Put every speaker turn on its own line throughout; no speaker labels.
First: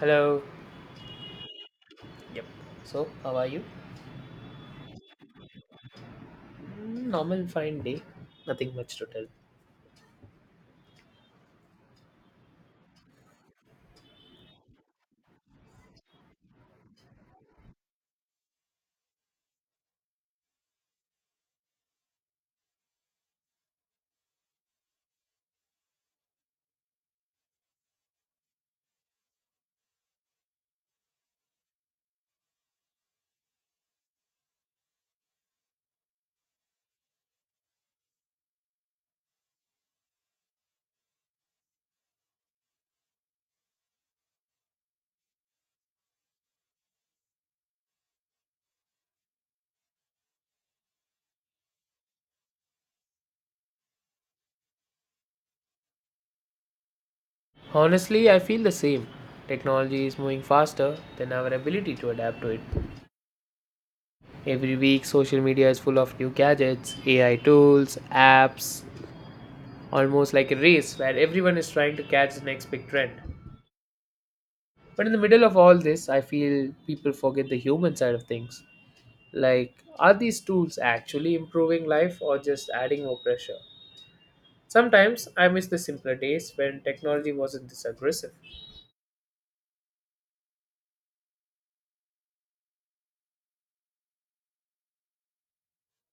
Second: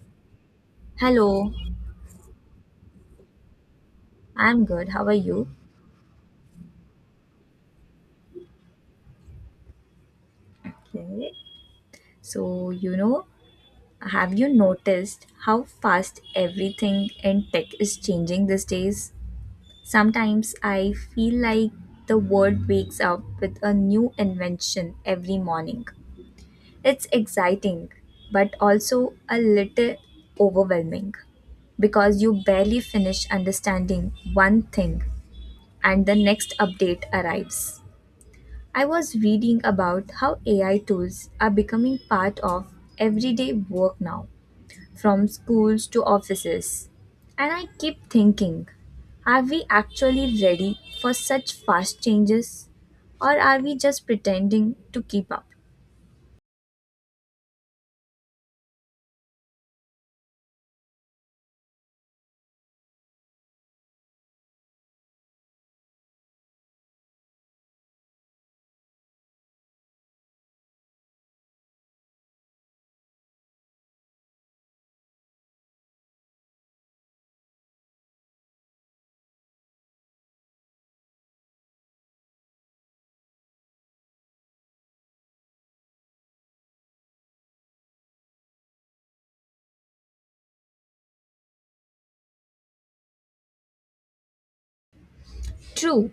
Hello.
Hello,
Yep. So, how are you?
I'm good. How are you?
Normal, fine day. Nothing much to tell.
Okay. So, you know, have you noticed how fast everything in tech is changing these days? Sometimes I feel like the world wakes up with a new invention every morning. It's exciting, but also a little overwhelming because you barely finish understanding one thing and the next update arrives. I was reading about how AI tools are becoming part of everyday work now, from schools to offices. And I keep thinking, are we actually ready for such fast changes? Or are we just pretending to keep up?
Honestly, I feel the same. Technology is moving faster than our ability to adapt to it. Every week, social media is full of new gadgets, AI tools, apps, almost like a race where everyone is trying to catch the next big trend. But in the middle of all this, I feel people forget the human side of things. Like, are these tools actually improving life or just adding more pressure? Sometimes I miss the simpler days when technology wasn't this aggressive.
True,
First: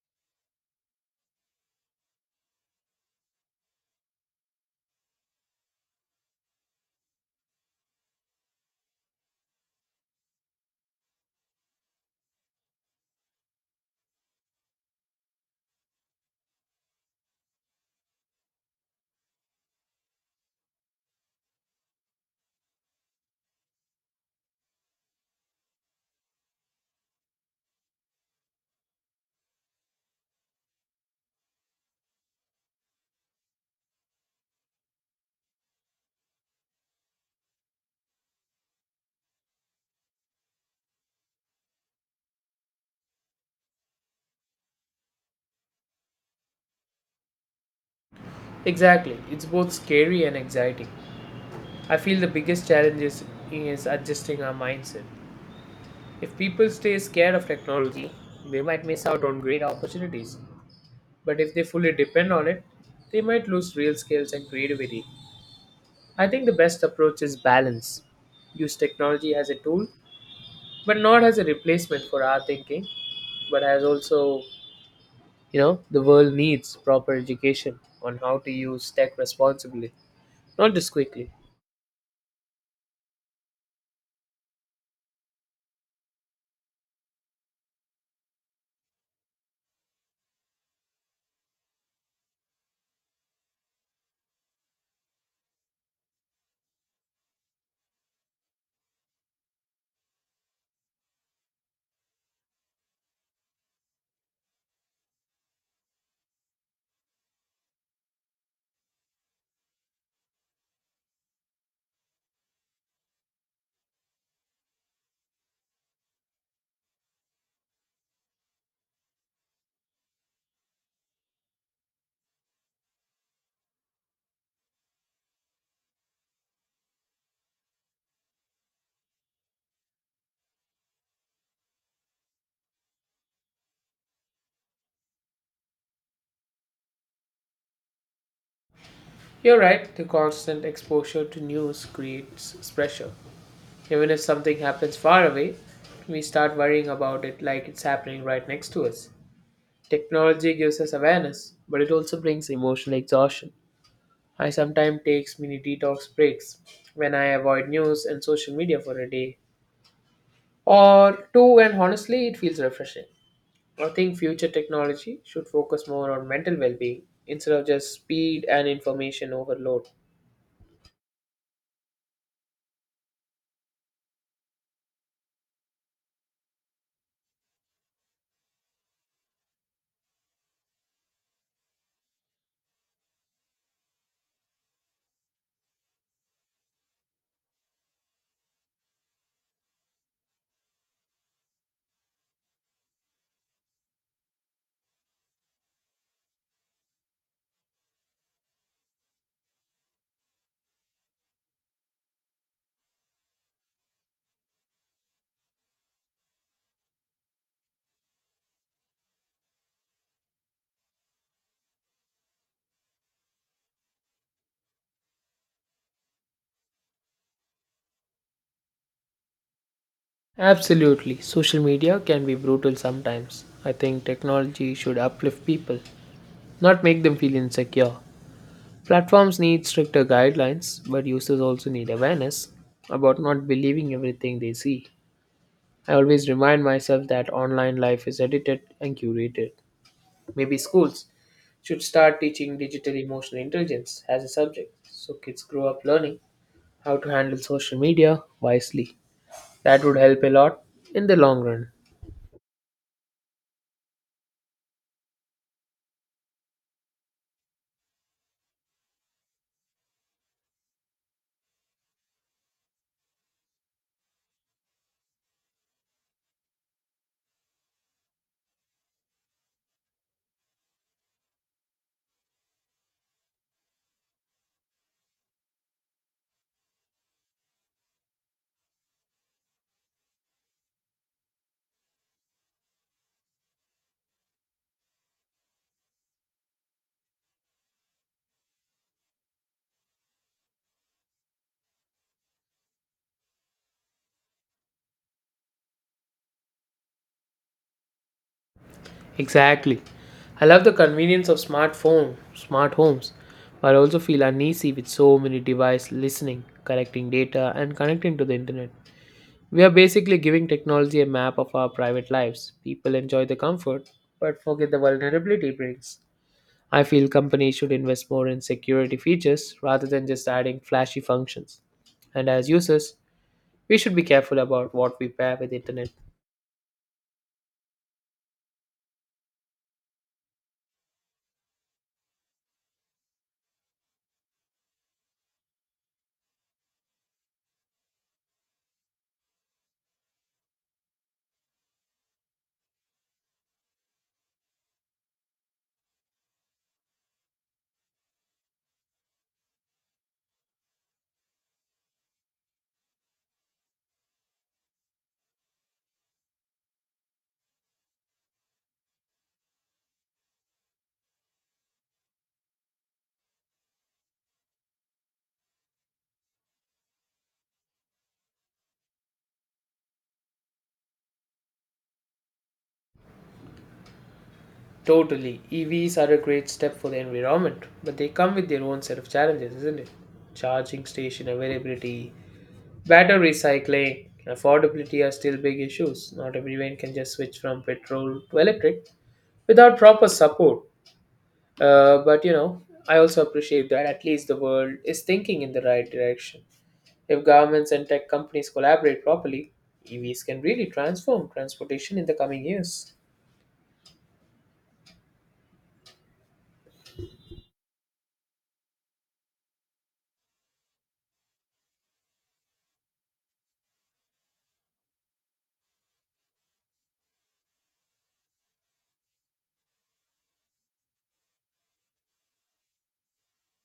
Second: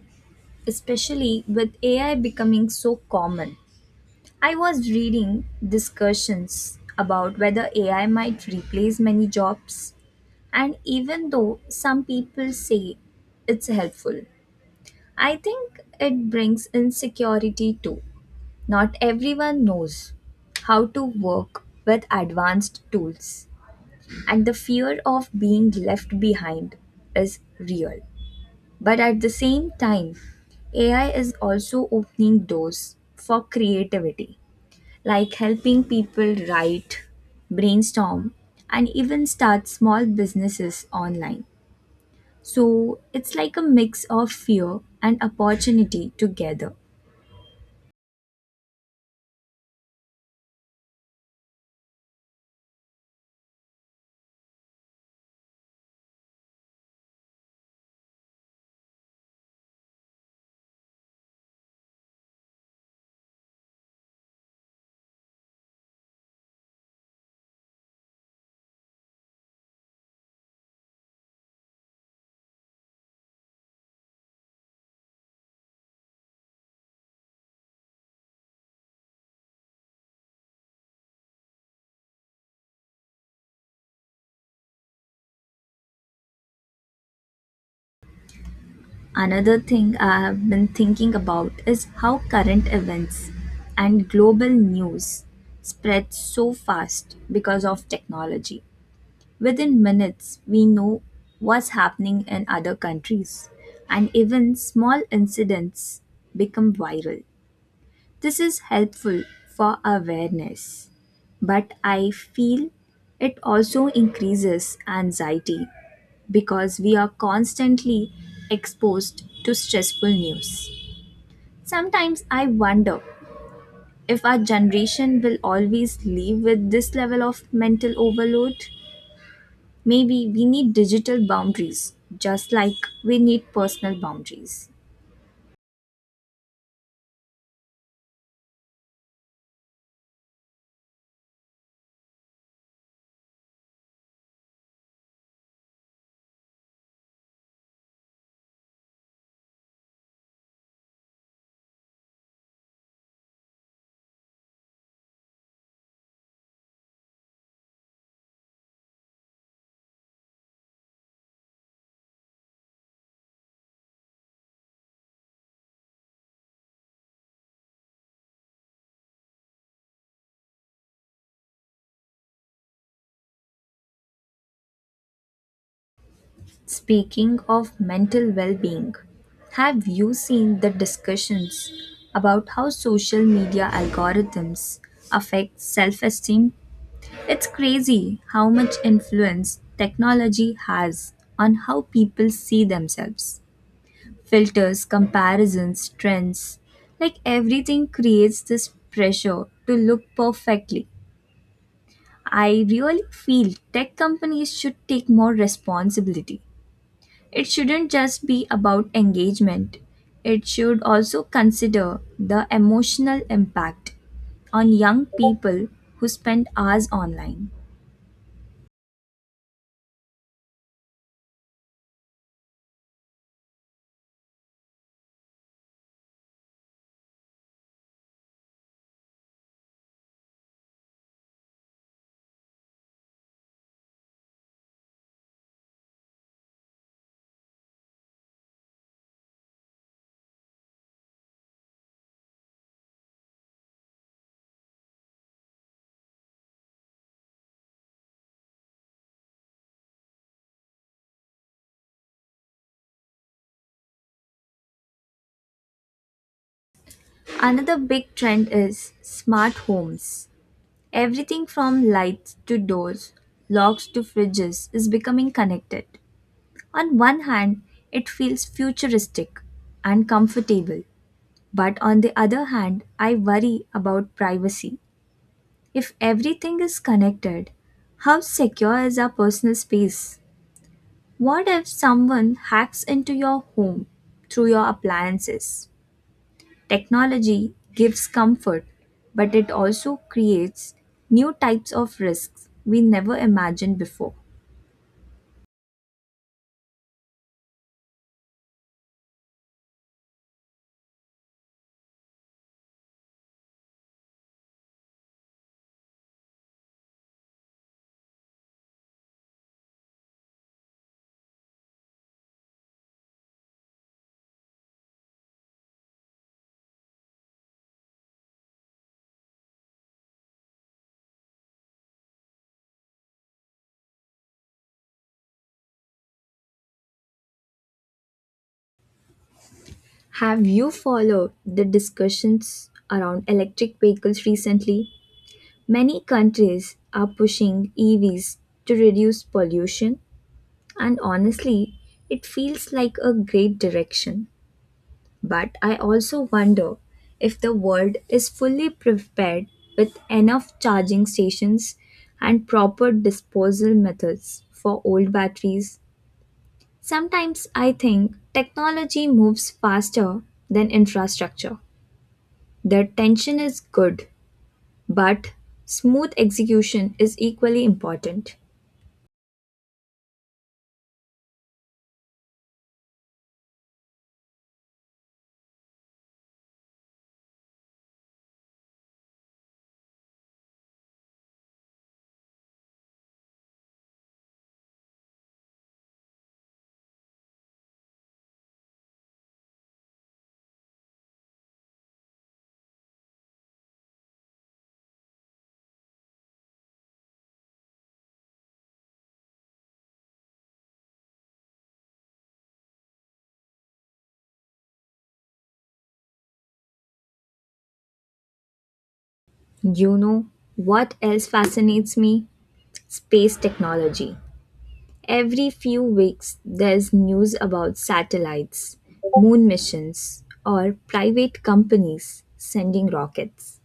especially with AI becoming so common. I was reading discussions about whether AI might replace many jobs. And even though some people say it's helpful, I think it brings insecurity too. Not everyone knows how to work with advanced tools, and the fear of being left behind is real. But at the same time, AI is also opening doors for creativity, like helping people write, brainstorm, and even start small businesses online. So it's like a mix of fear and opportunity together.
Exactly, it's both scary and exciting. I feel the biggest challenge is adjusting our mindset. If people stay scared of technology, they might miss out on great opportunities. But if they fully depend on it, they might lose real skills and creativity. I think the best approach is balance. Use technology as a tool, but not as a replacement for our thinking, but as also. You know, the world needs proper education on how to use tech responsibly, not just quickly.
Another thing I have been thinking about is how current events and global news spread so fast because of technology. Within minutes, we know what's happening in other countries, and even small incidents become viral. This is helpful for awareness, but I feel it also increases anxiety because we are constantly exposed to stressful news. Sometimes I wonder if our generation will always live with this level of mental overload. Maybe we need digital boundaries just like we need personal boundaries.
You're right, the constant exposure to news creates pressure. Even if something happens far away, we start worrying about it like it's happening right next to us. Technology gives us awareness, but it also brings emotional exhaustion. I sometimes take mini detox breaks when I avoid news and social media for a day or two, and honestly, it feels refreshing. I think future technology should focus more on mental well being instead of just speed and information overload.
Speaking of mental well being, have you seen the discussions about how social media algorithms affect self esteem? It's crazy how much influence technology has on how people see themselves. Filters, comparisons, trends like everything creates this pressure to look perfectly. I really feel tech companies should take more responsibility. It shouldn't just be about engagement, it should also consider the emotional impact on young people who spend hours online.
Absolutely. Social media can be brutal sometimes. I think technology should uplift people, not make them feel insecure. Platforms need stricter guidelines, but users also need awareness about not believing everything they see. I always remind myself that online life is edited and curated. Maybe schools should start teaching digital emotional intelligence as a subject so kids grow up learning how to handle social media wisely. That would help a lot in the long run.
Another big trend is smart homes. Everything from lights to doors, locks to fridges is becoming connected. On one hand, it feels futuristic and comfortable, but on the other hand, I worry about privacy. If everything is connected, how secure is our personal space? What if someone hacks into your home through your appliances? Technology gives comfort, but it also creates new types of risks we never imagined before.
Exactly. I love the convenience of smart phone, smart homes, but I also feel uneasy with so many devices listening, collecting data and connecting to the internet. We are basically giving technology a map of our private lives. People enjoy the comfort but forget the vulnerability it brings. I feel companies should invest more in security features rather than just adding flashy functions. And as users, we should be careful about what we pair with internet.
Have you followed the discussions around electric vehicles recently? Many countries are pushing EVs to reduce pollution. And honestly, it feels like a great direction. But I also wonder if the world is fully prepared with enough charging stations and proper disposal methods for old batteries. Sometimes I think technology moves faster than infrastructure. The tension is good, but smooth execution is equally important.
Totally. EVs are a great step for the environment, but they come with their own set of challenges, isn't it? Charging station availability, battery recycling, and affordability are still big issues. Not everyone can just switch from petrol to electric without proper support. But you know, I also appreciate that at least the world is thinking in the right direction. If governments and tech companies collaborate properly, EVs can really transform transportation in the coming years.
You know what else fascinates me? Space technology. Every few weeks, there's news about satellites, moon missions, or private companies sending rockets.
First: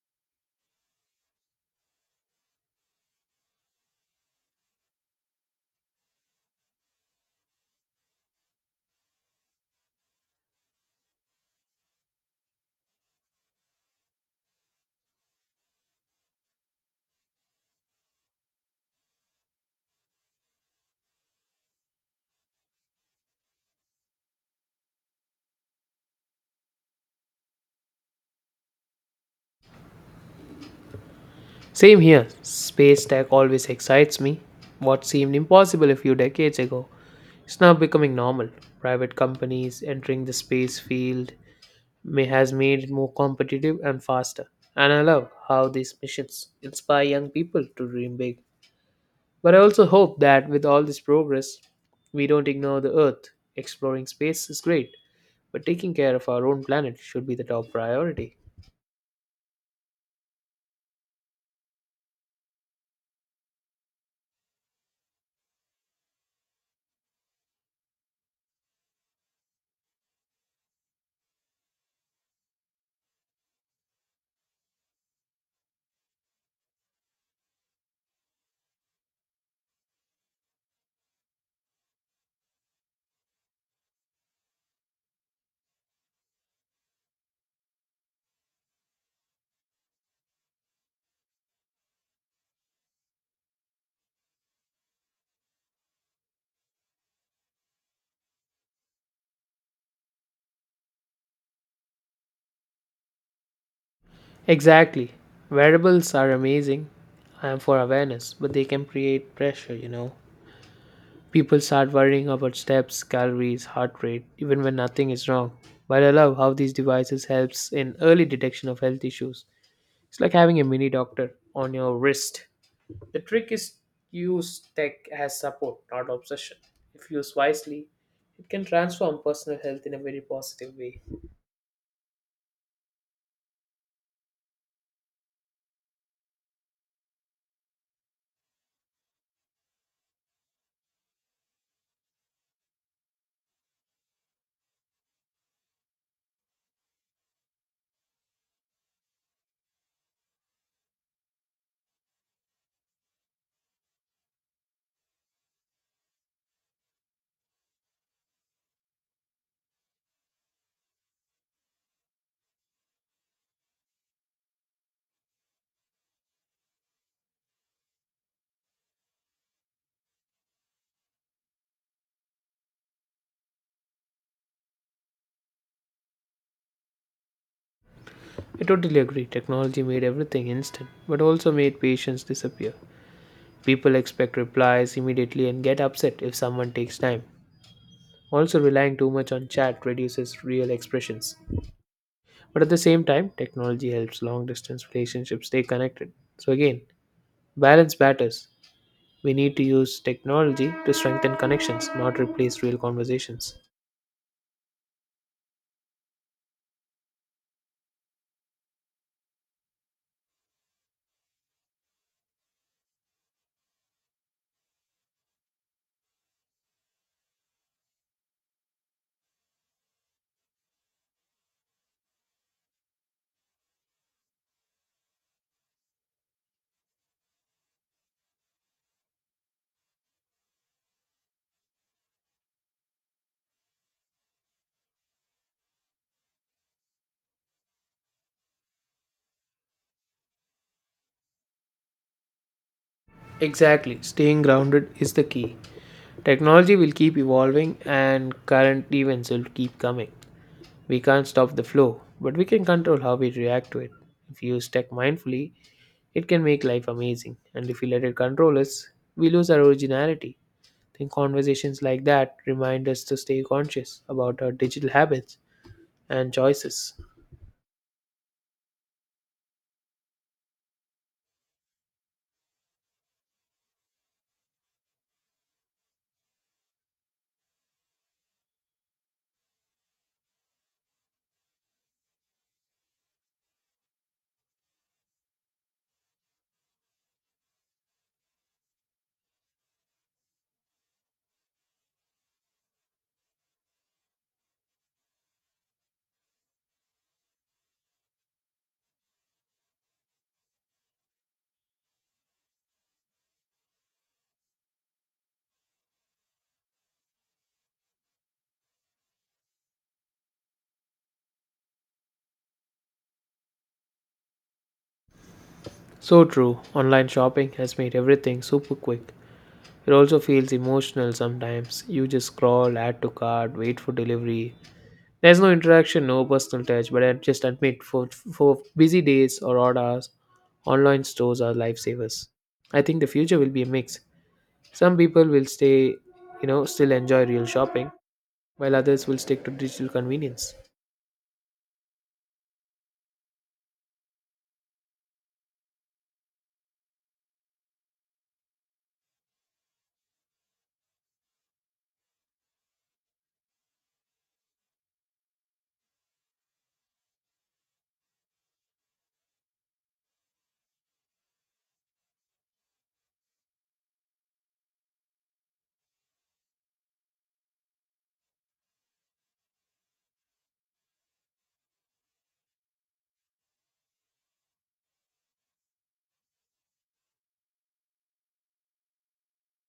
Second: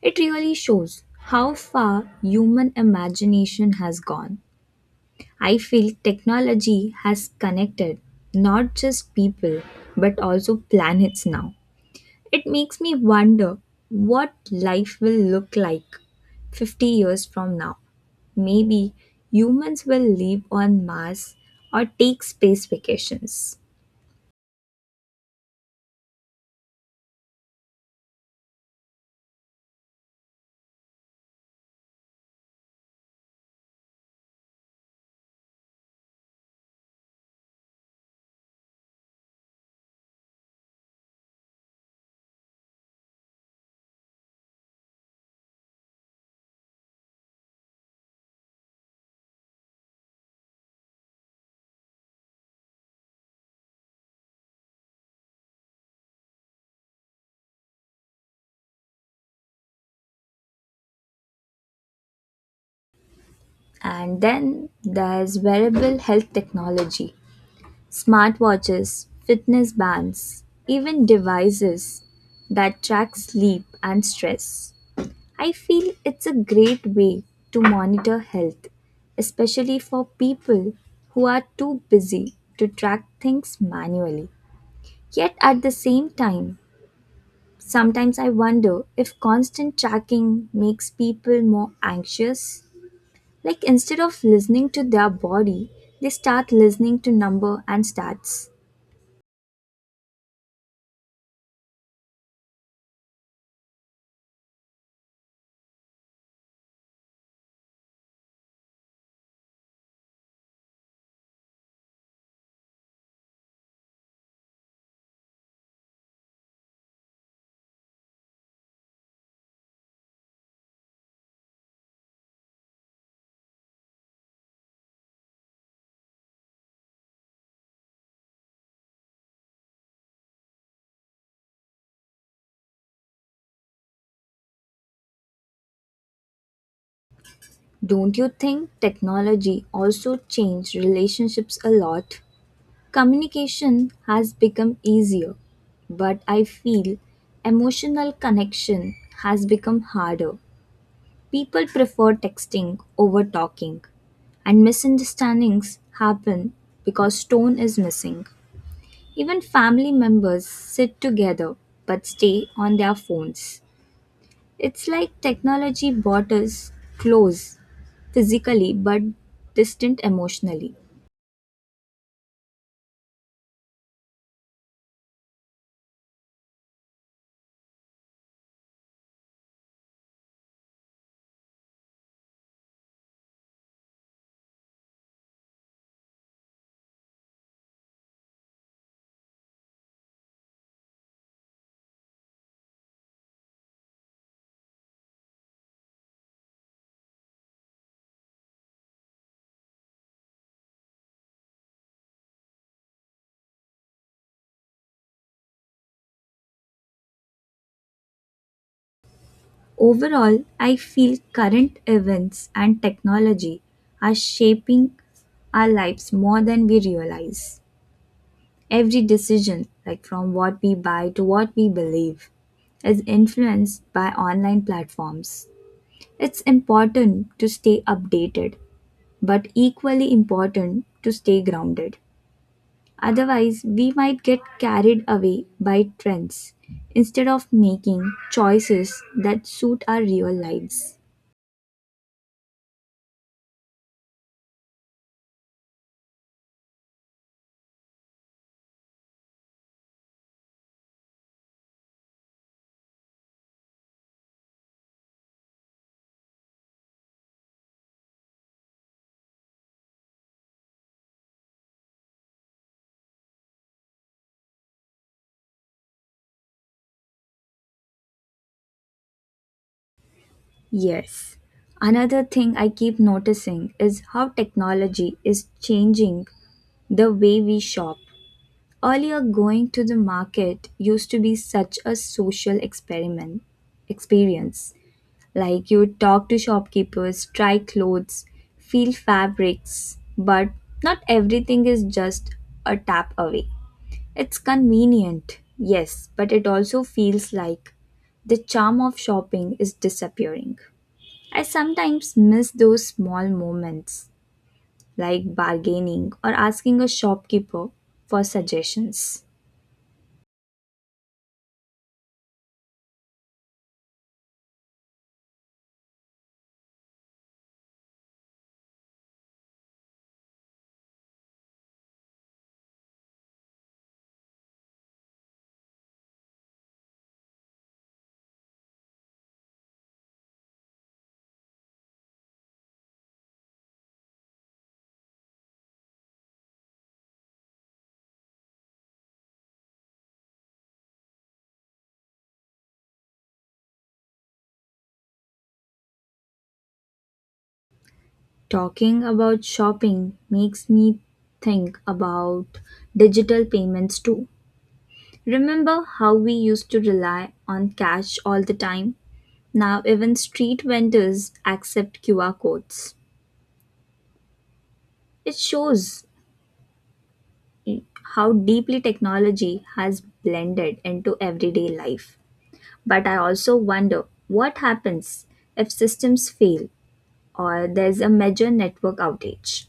It really shows how far human imagination has gone. I feel technology has connected not just people but also planets now. It makes me wonder what life will look like 50 years from now. Maybe humans will live on Mars or take space vacations.
Same here. Space tech always excites me. What seemed impossible a few decades ago is now becoming normal. Private companies entering the space field may has made it more competitive and faster. And I love how these missions inspire young people to dream big. But I also hope that with all this progress, we don't ignore the Earth. Exploring space is great, but taking care of our own planet should be the top priority.
And then there's wearable health technology, smartwatches, fitness bands, even devices that track sleep and stress. I feel it's a great way to monitor health, especially for people who are too busy to track things manually. Yet at the same time, sometimes I wonder if constant tracking makes people more anxious. Like instead of listening to their body, they start listening to number and stats.
Exactly. Variables are amazing. I for awareness, but they can create pressure, you know. People start worrying about steps, calories, heart rate, even when nothing is wrong. But I love how these devices helps in early detection of health issues. It's like having a mini doctor on your wrist. The trick is use tech as support, not obsession. If used wisely, it can transform personal health in a very positive way.
Don't you think technology also changed relationships a lot? Communication has become easier, but I feel emotional connection has become harder. People prefer texting over talking, and misunderstandings happen because tone is missing. Even family members sit together but stay on their phones. It's like technology brought us close physically but distant emotionally.
I totally agree. Technology made everything instant, but also made patience disappear. People expect replies immediately and get upset if someone takes time. Also, relying too much on chat reduces real expressions. But at the same time, technology helps long distance relationships stay connected. So, again, balance matters. We need to use technology to strengthen connections, not replace real conversations.
Overall, I feel current events and technology are shaping our lives more than we realize. Every decision, like from what we buy to what we believe, is influenced by online platforms. It's important to stay updated, but equally important to stay grounded. Otherwise, we might get carried away by trends instead of making choices that suit our real lives.
Exactly, staying grounded is the key. Technology will keep evolving and current events will keep coming. We can't stop the flow, but we can control how we react to it. If you use tech mindfully, it can make life amazing, and if we let it control us, we lose our originality. I think conversations like that remind us to stay conscious about our digital habits and choices.
Yes. Another thing I keep noticing is how technology is changing the way we shop. Earlier, going to the market used to be such a social experiment experience. Like you would talk to shopkeepers, try clothes, feel fabrics, but not everything is just a tap away. It's convenient, yes, but it also feels like the charm of shopping is disappearing. I sometimes miss those small moments like bargaining or asking a shopkeeper for suggestions.
So true, online shopping has made everything super quick. It also feels emotional sometimes. You just scroll, add to cart, wait for delivery. There's no interaction, no personal touch, but I just admit for busy days or odd hours, online stores are lifesavers. I think the future will be a mix. Some people will stay, you know, still enjoy real shopping, while others will stick to digital convenience.
Talking about shopping makes me think about digital payments too. Remember how we used to rely on cash all the time? Now, even street vendors accept QR codes. It shows how deeply technology has blended into everyday life. But I also wonder what happens if systems fail or there's a major network outage.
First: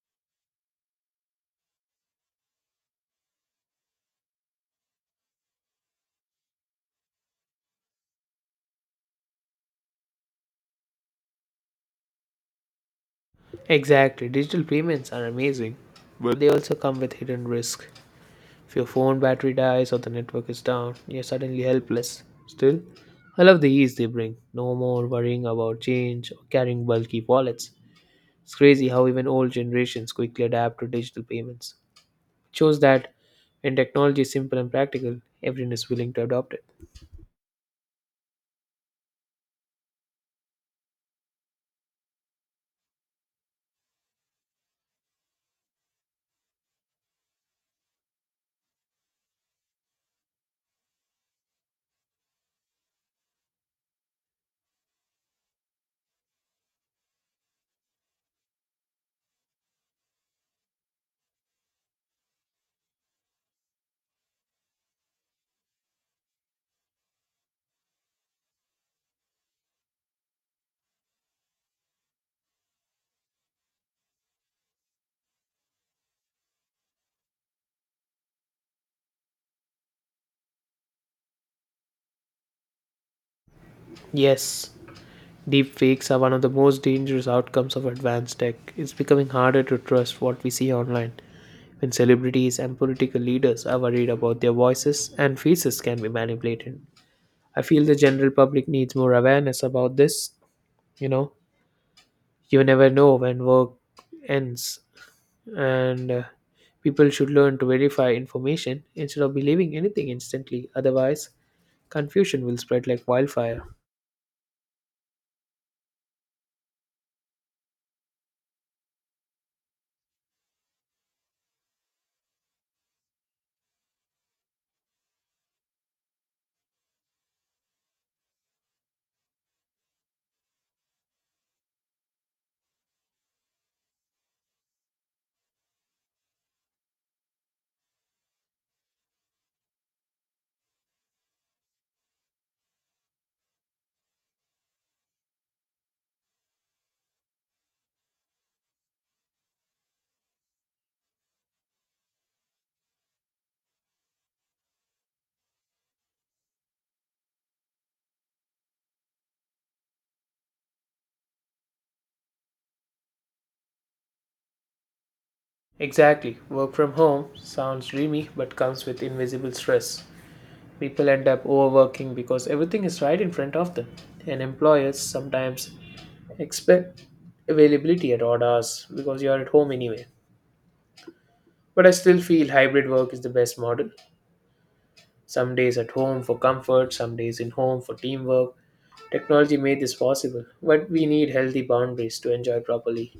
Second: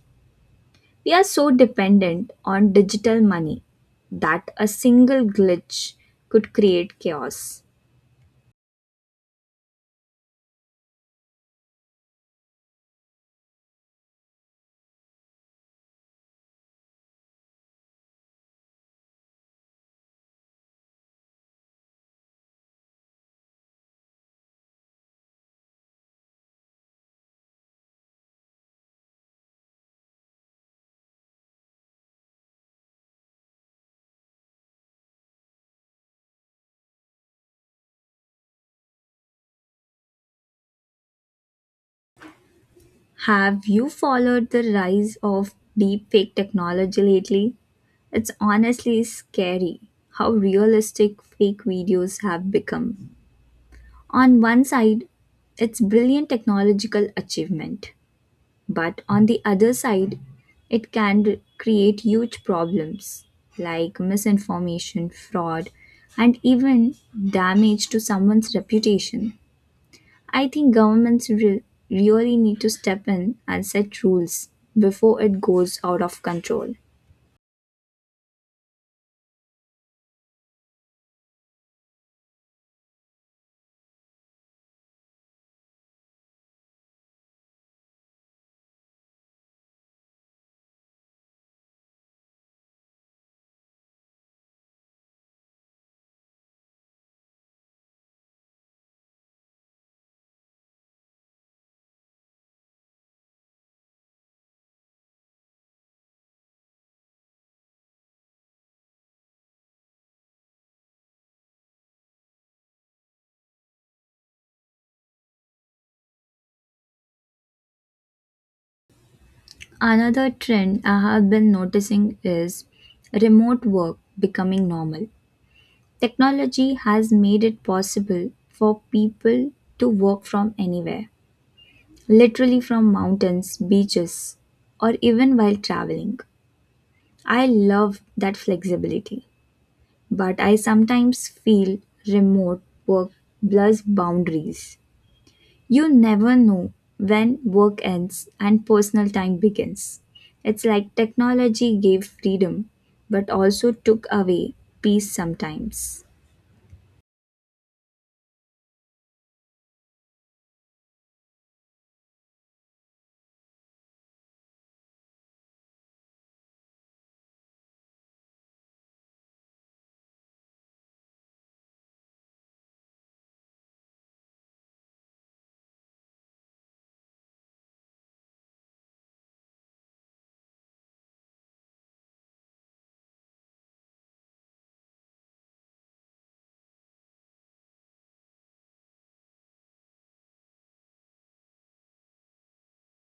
We are so dependent on digital money that a single glitch could create chaos.
Exactly, digital payments are amazing, but they also come with hidden risk. If your phone battery dies or the network is down, you're suddenly helpless. Still, I love the ease they bring. No more worrying about change or carrying bulky wallets. It's crazy how even old generations quickly adapt to digital payments. It shows that when technology is simple and practical, everyone is willing to adopt it.
Have you followed the rise of deepfake technology lately? It's honestly scary how realistic fake videos have become. On one side, it's brilliant technological achievement. But on the other side, it can create huge problems like misinformation, fraud, and even damage to someone's reputation. I think governments really need to step in and set rules before it goes out of control.
Yes, deepfakes are one of the most dangerous outcomes of advanced tech. It's becoming harder to trust what we see online when celebrities and political leaders are worried about their voices and faces can be manipulated. I feel the general public needs more awareness about this. You know, you never know when work ends, and people should learn to verify information instead of believing anything instantly. Otherwise, confusion will spread like wildfire.
Another trend I have been noticing is remote work becoming normal. Technology has made it possible for people to work from anywhere literally from mountains, beaches, or even while traveling. I love that flexibility, but I sometimes feel remote work blurs boundaries. You never know when work ends and personal time begins. It's like technology gave freedom, but also took away peace sometimes.
Exactly. Work from home sounds dreamy but comes with invisible stress. People end up overworking because everything is right in front of them. And employers sometimes expect availability at odd hours because you're at home anyway. But I still feel hybrid work is the best model. Some days at home for comfort, some days in home for teamwork. Technology made this possible, but we need healthy boundaries to enjoy properly.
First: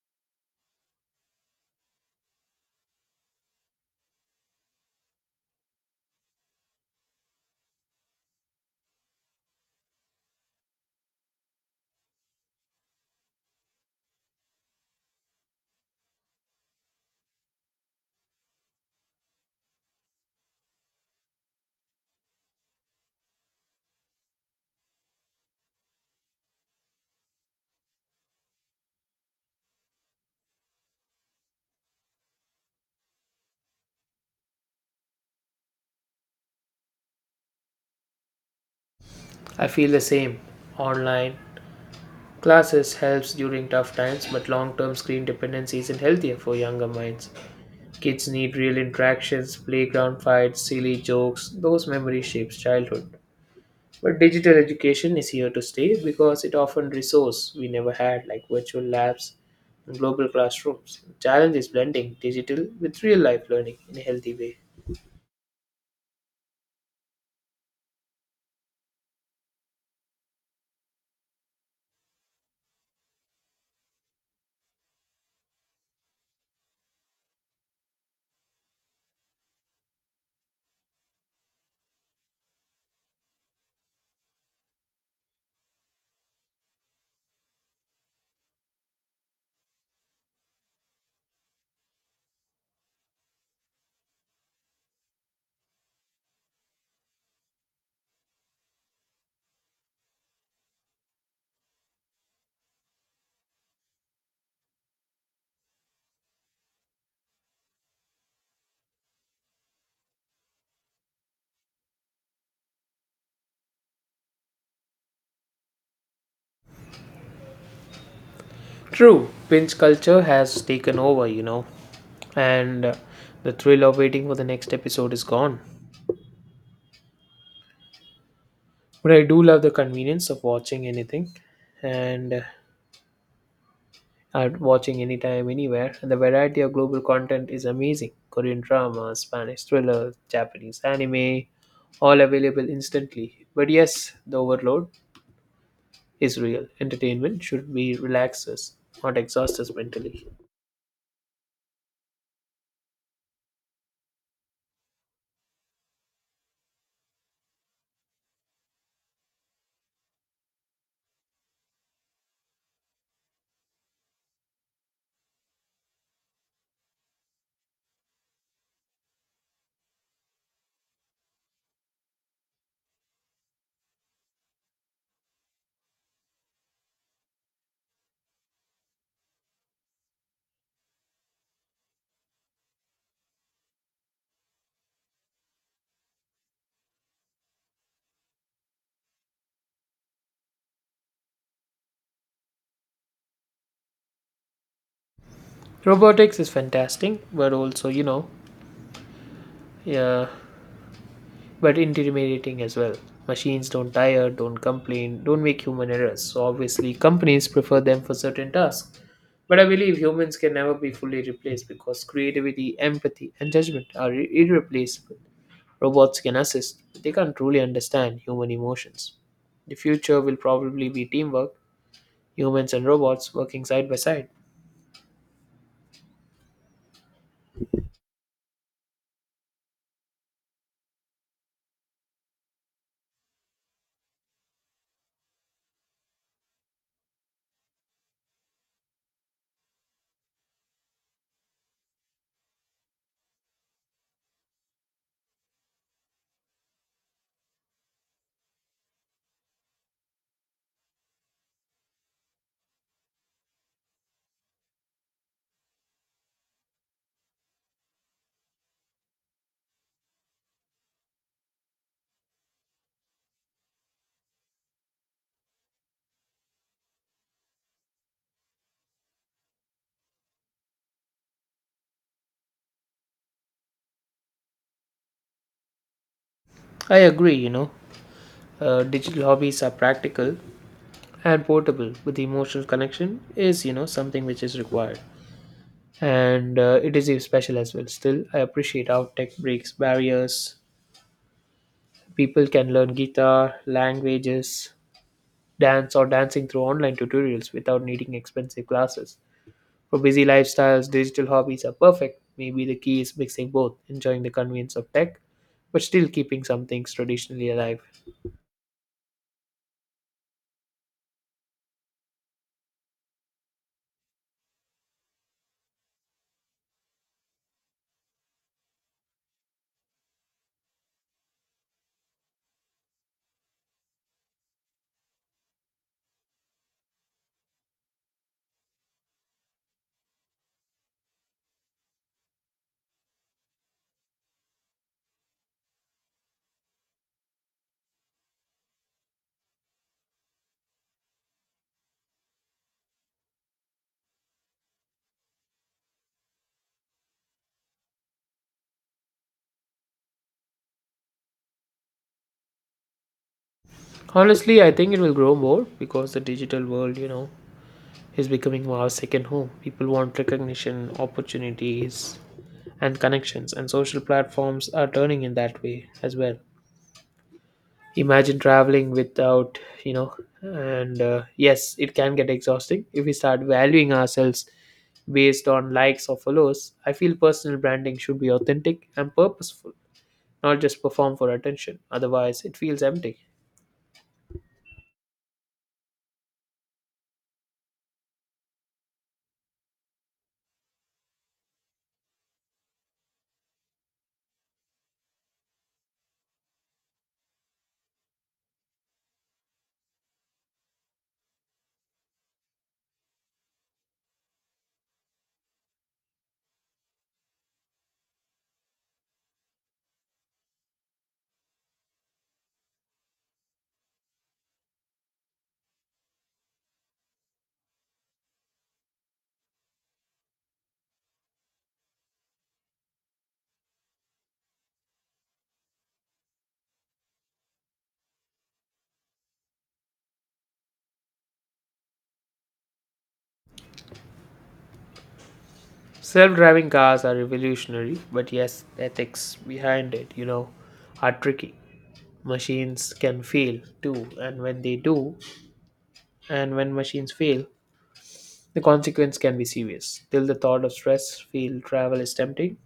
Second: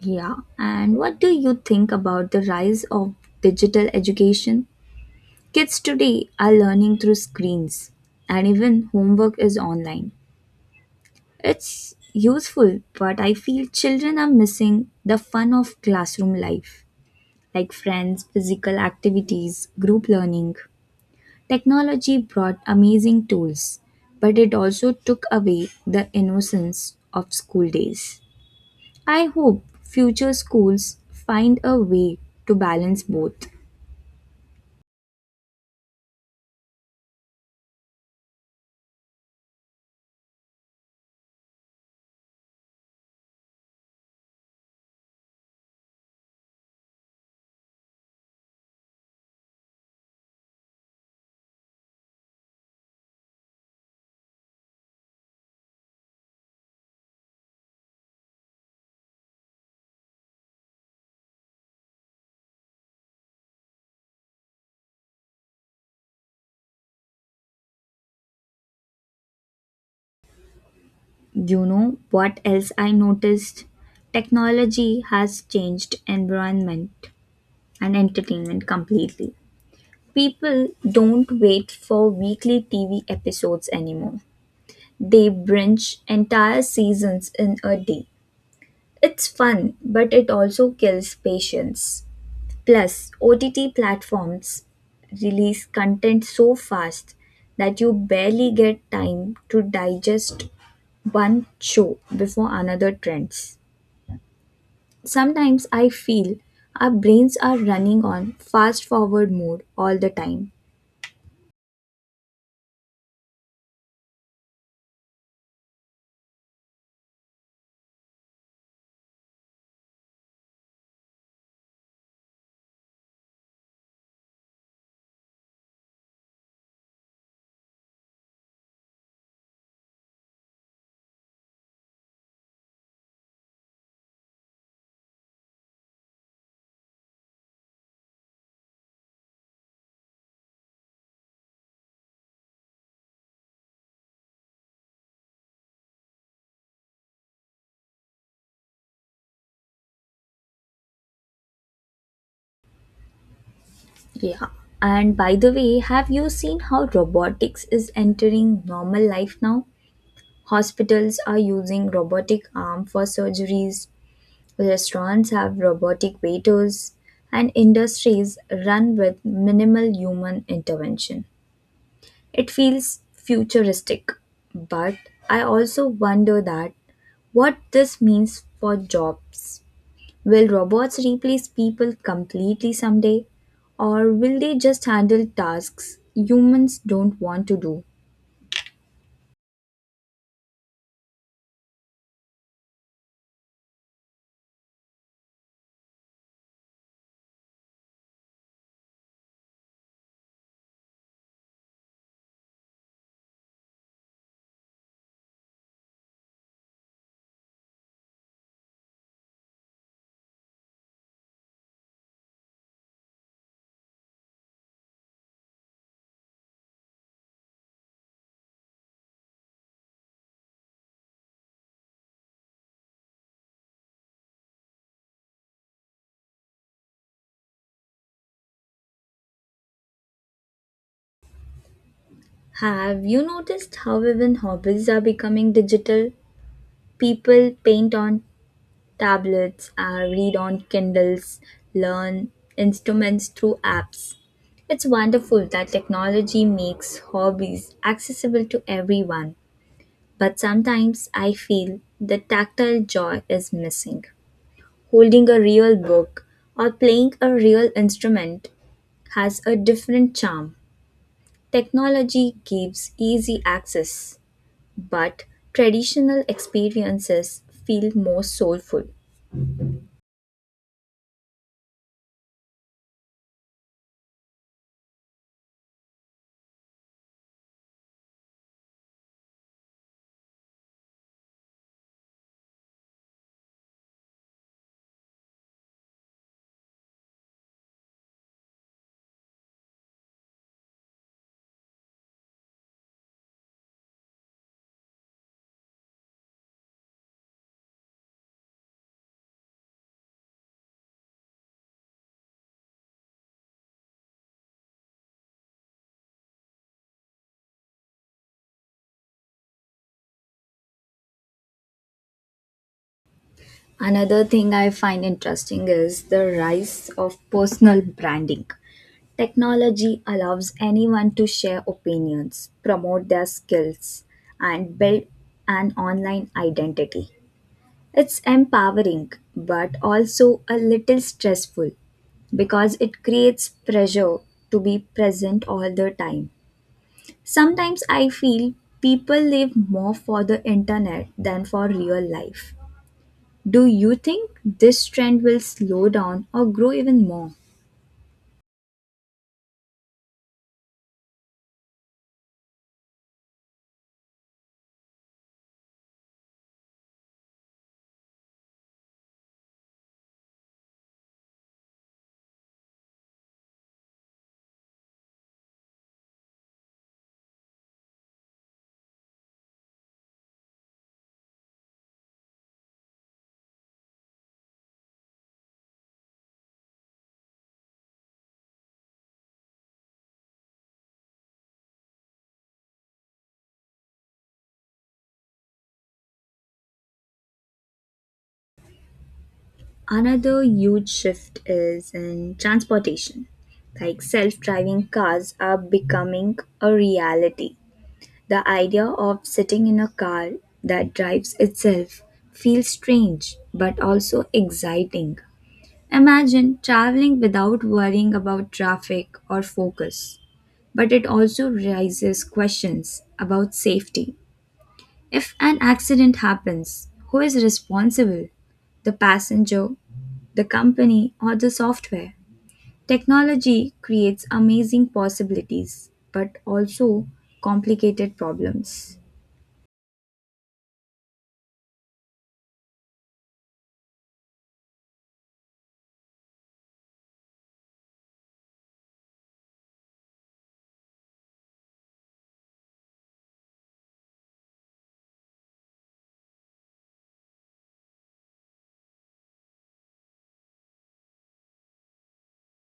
Yeah, and what do you think about the rise of digital education? Kids today are learning through screens and even homework is online. It's useful, but I feel children are missing the fun of classroom life, like friends, physical activities, group learning. Technology brought amazing tools, but it also took away the innocence of school days. I hope future schools find a way to balance both.
I feel the same. Online classes helps during tough times, but long-term screen dependence isn't healthier for younger minds. Kids need real interactions, playground fights, silly jokes. Those memories shapes childhood. But digital education is here to stay because it offers resource we never had, like virtual labs and global classrooms. The challenge is blending digital with real-life learning in a healthy way.
You know what else I noticed? Technology has changed environment and entertainment completely. People don't wait for weekly TV episodes anymore. They binge entire seasons in a day. It's fun, but it also kills patience. Plus, OTT platforms release content so fast that you barely get time to digest one show before another trends. Sometimes I feel our brains are running on fast forward mode all the time.
True, binge culture has taken over, you know, and the thrill of waiting for the next episode is gone. But I do love the convenience of watching anything and at watching anytime, anywhere. And the variety of global content is amazing. Korean drama, Spanish thriller, Japanese anime, all available instantly. But yes, the overload is real. Entertainment should be relax us, not exhaust us mentally.
Yeah. And by the way, have you seen how robotics is entering normal life now? Hospitals are using robotic arm for surgeries, restaurants have robotic waiters, and industries run with minimal human intervention. It feels futuristic, but I also wonder that what this means for jobs. Will robots replace people completely someday? Or will they just handle tasks humans don't want to do?
Robotics is fantastic, but also, you know, yeah, but intimidating as well. Machines don't tire, don't complain, don't make human errors. So obviously, companies prefer them for certain tasks. But I believe humans can never be fully replaced because creativity, empathy, and judgment are irreplaceable. Robots can assist, but they can't truly understand human emotions. The future will probably be teamwork, humans and robots working side by side.
Have you noticed how even hobbies are becoming digital? People paint on tablets, read on Kindles, learn instruments through apps. It's wonderful that technology makes hobbies accessible to everyone, but sometimes I feel the tactile joy is missing. Holding a real book, or playing a real instrument has a different charm. Technology gives easy access, but traditional experiences feel more soulful.
I agree, you know. Digital hobbies are practical and portable, but the emotional connection is, you know, something which is required. And it is special as well. Still, I appreciate how tech breaks barriers. People can learn guitar, languages, dance, or dancing through online tutorials without needing expensive classes. For busy lifestyles, digital hobbies are perfect. Maybe the key is mixing both, enjoying the convenience of tech, but still keeping some things traditionally alive.
Another thing I find interesting is the rise of personal branding. Technology allows anyone to share opinions, promote their skills, and build an online identity. It's empowering, but also a little stressful because it creates pressure to be present all the time. Sometimes I feel people live more for the internet than for real life. Do you think this trend will slow down or grow even more?
Honestly, I think it will grow more because the digital world, you know, is becoming more our second home. People want recognition, opportunities, and connections, and social platforms are turning in that way as well. Imagine traveling without, you know, and yes, it can get exhausting if we start valuing ourselves based on likes or follows. I feel personal branding should be authentic and purposeful, not just perform for attention. Otherwise, it feels empty.
Another huge shift is in transportation. Like self driving cars are becoming a reality. The idea of sitting in a car that drives itself feels strange but also exciting. Imagine traveling without worrying about traffic or focus. But it also raises questions about safety. If an accident happens, who is responsible? The passenger, the company, or the software? Technology creates amazing possibilities but also complicated problems.
Self driving cars are revolutionary, but yes, the ethics behind it, you know, are tricky. Machines can fail too, and when machines fail, the consequence can be serious. Till the thought of stress field travel is tempting,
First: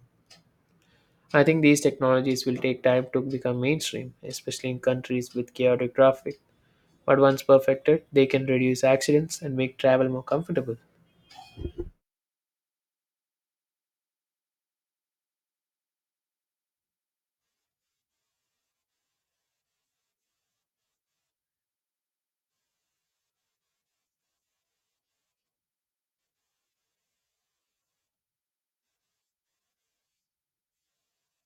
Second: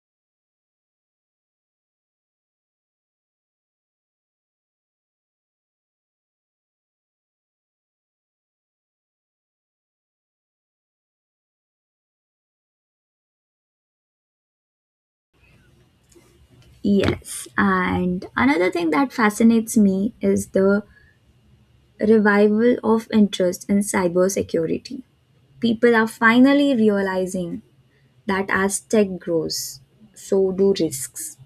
I think these technologies will take time to become mainstream, especially in countries with chaotic traffic. But once perfected, they can reduce accidents and make travel more comfortable.
Yes, and another thing that fascinates me is the revival of interest in cybersecurity. People are finally realizing that as tech grows, so do risks.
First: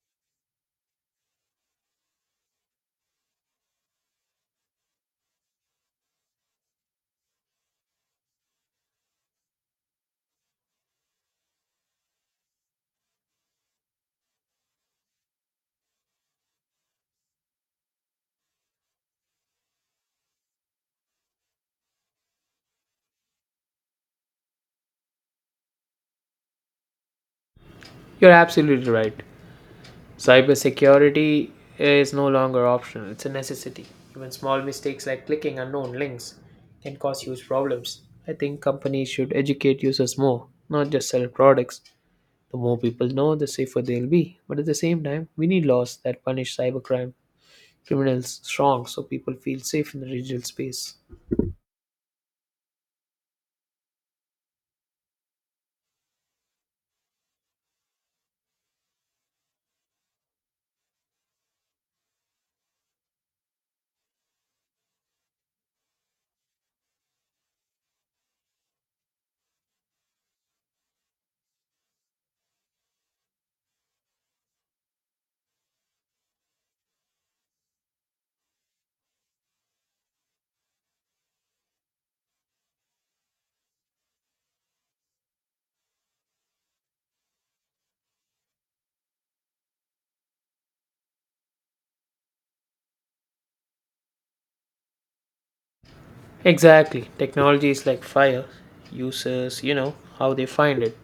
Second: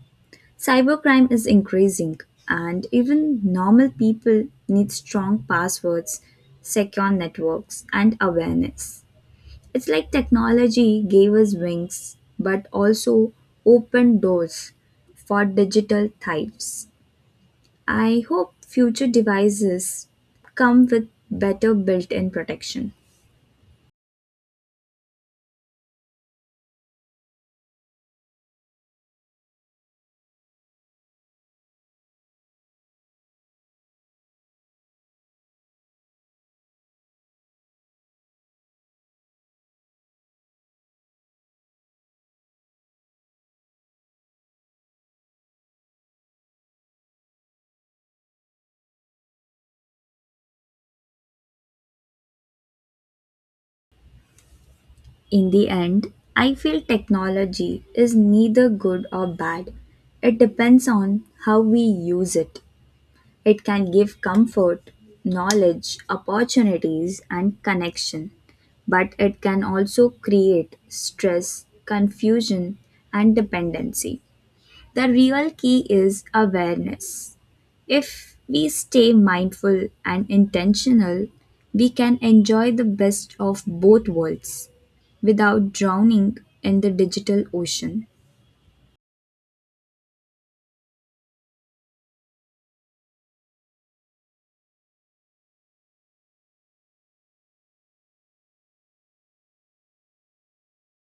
Cybercrime is increasing, and even normal people need strong passwords, secure networks, and awareness. It's like technology gave us wings but also opened doors for digital thieves. I hope future devices come with better built in protection.
You're absolutely right. Cybersecurity is no longer optional, it's a necessity. Even small mistakes like clicking unknown links can cause huge problems. I think companies should educate users more, not just sell products. The more people know, the safer they'll be. But at the same time, we need laws that punish cybercrime criminals strong so people feel safe in the digital space.
In the end, I feel technology is neither good or bad. It depends on how we use it. It can give comfort, knowledge, opportunities, and connection, but it can also create stress, confusion, and dependency. The real key is awareness. If we stay mindful and intentional, we can enjoy the best of both worlds without drowning in the digital ocean.
Exactly. Technology is like fire. Users, you know, how they find it.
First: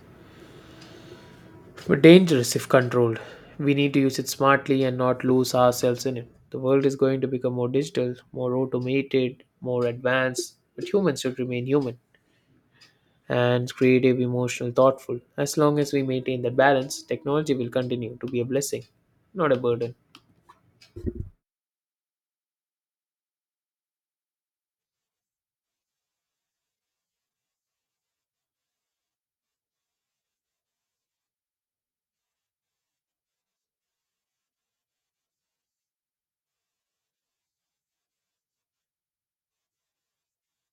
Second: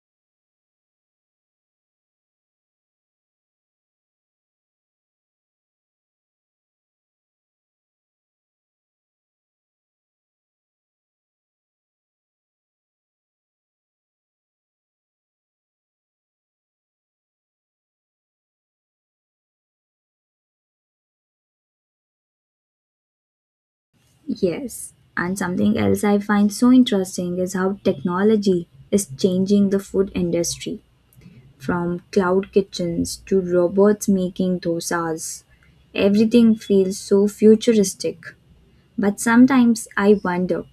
But dangerous if controlled. We need to use it smartly and not lose ourselves in it. The world is going to become more digital, more automated, more advanced, but humans should remain human. And creative, emotional, thoughtful. As long as we maintain that balance, technology will continue to be a blessing, not a burden.
Yes, and something else I find so interesting is how technology is changing the food industry from cloud kitchens to robots making dosas. Everything feels so futuristic, but sometimes I wonder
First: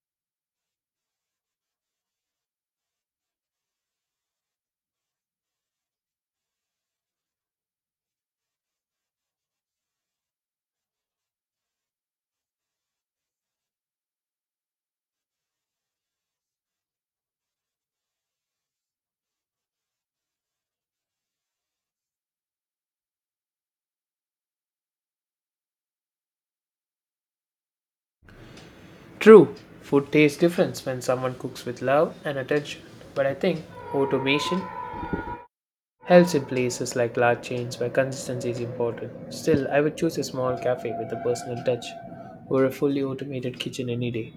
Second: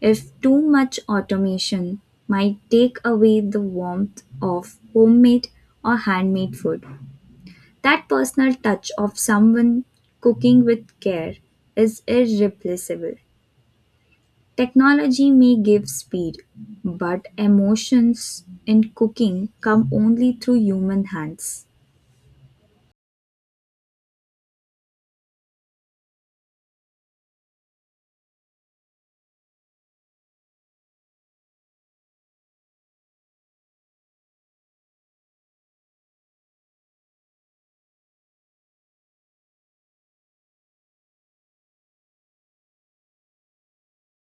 if too much automation might take away the warmth of homemade or handmade food, that personal touch of someone cooking with care is irreplaceable. Technology may give speed, but emotions in cooking come only through human hands.
True, food tastes different when someone cooks with love and attention, but I think automation helps in places like large chains where consistency is important. Still, I would choose a small cafe with a personal touch over a fully automated kitchen any day.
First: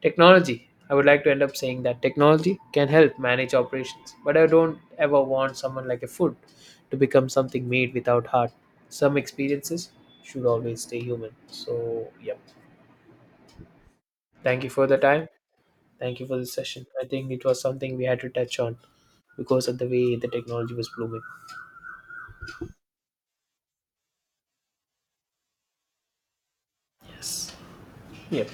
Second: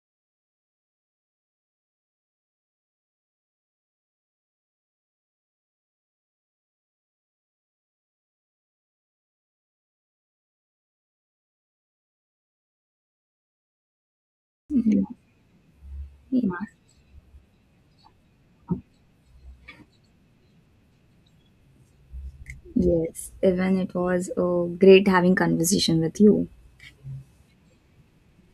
Technology. I would like to end up saying that technology can help manage operations, but I don't ever want someone like a food to become something made without heart. Some experiences should always stay human. So, yep. Thank you for the
Yeah.
time. Thank you for the session. I think it was something we had to touch on because of the way the technology was blooming.
Yes, even it was great having conversation with you.
Yes. Yep.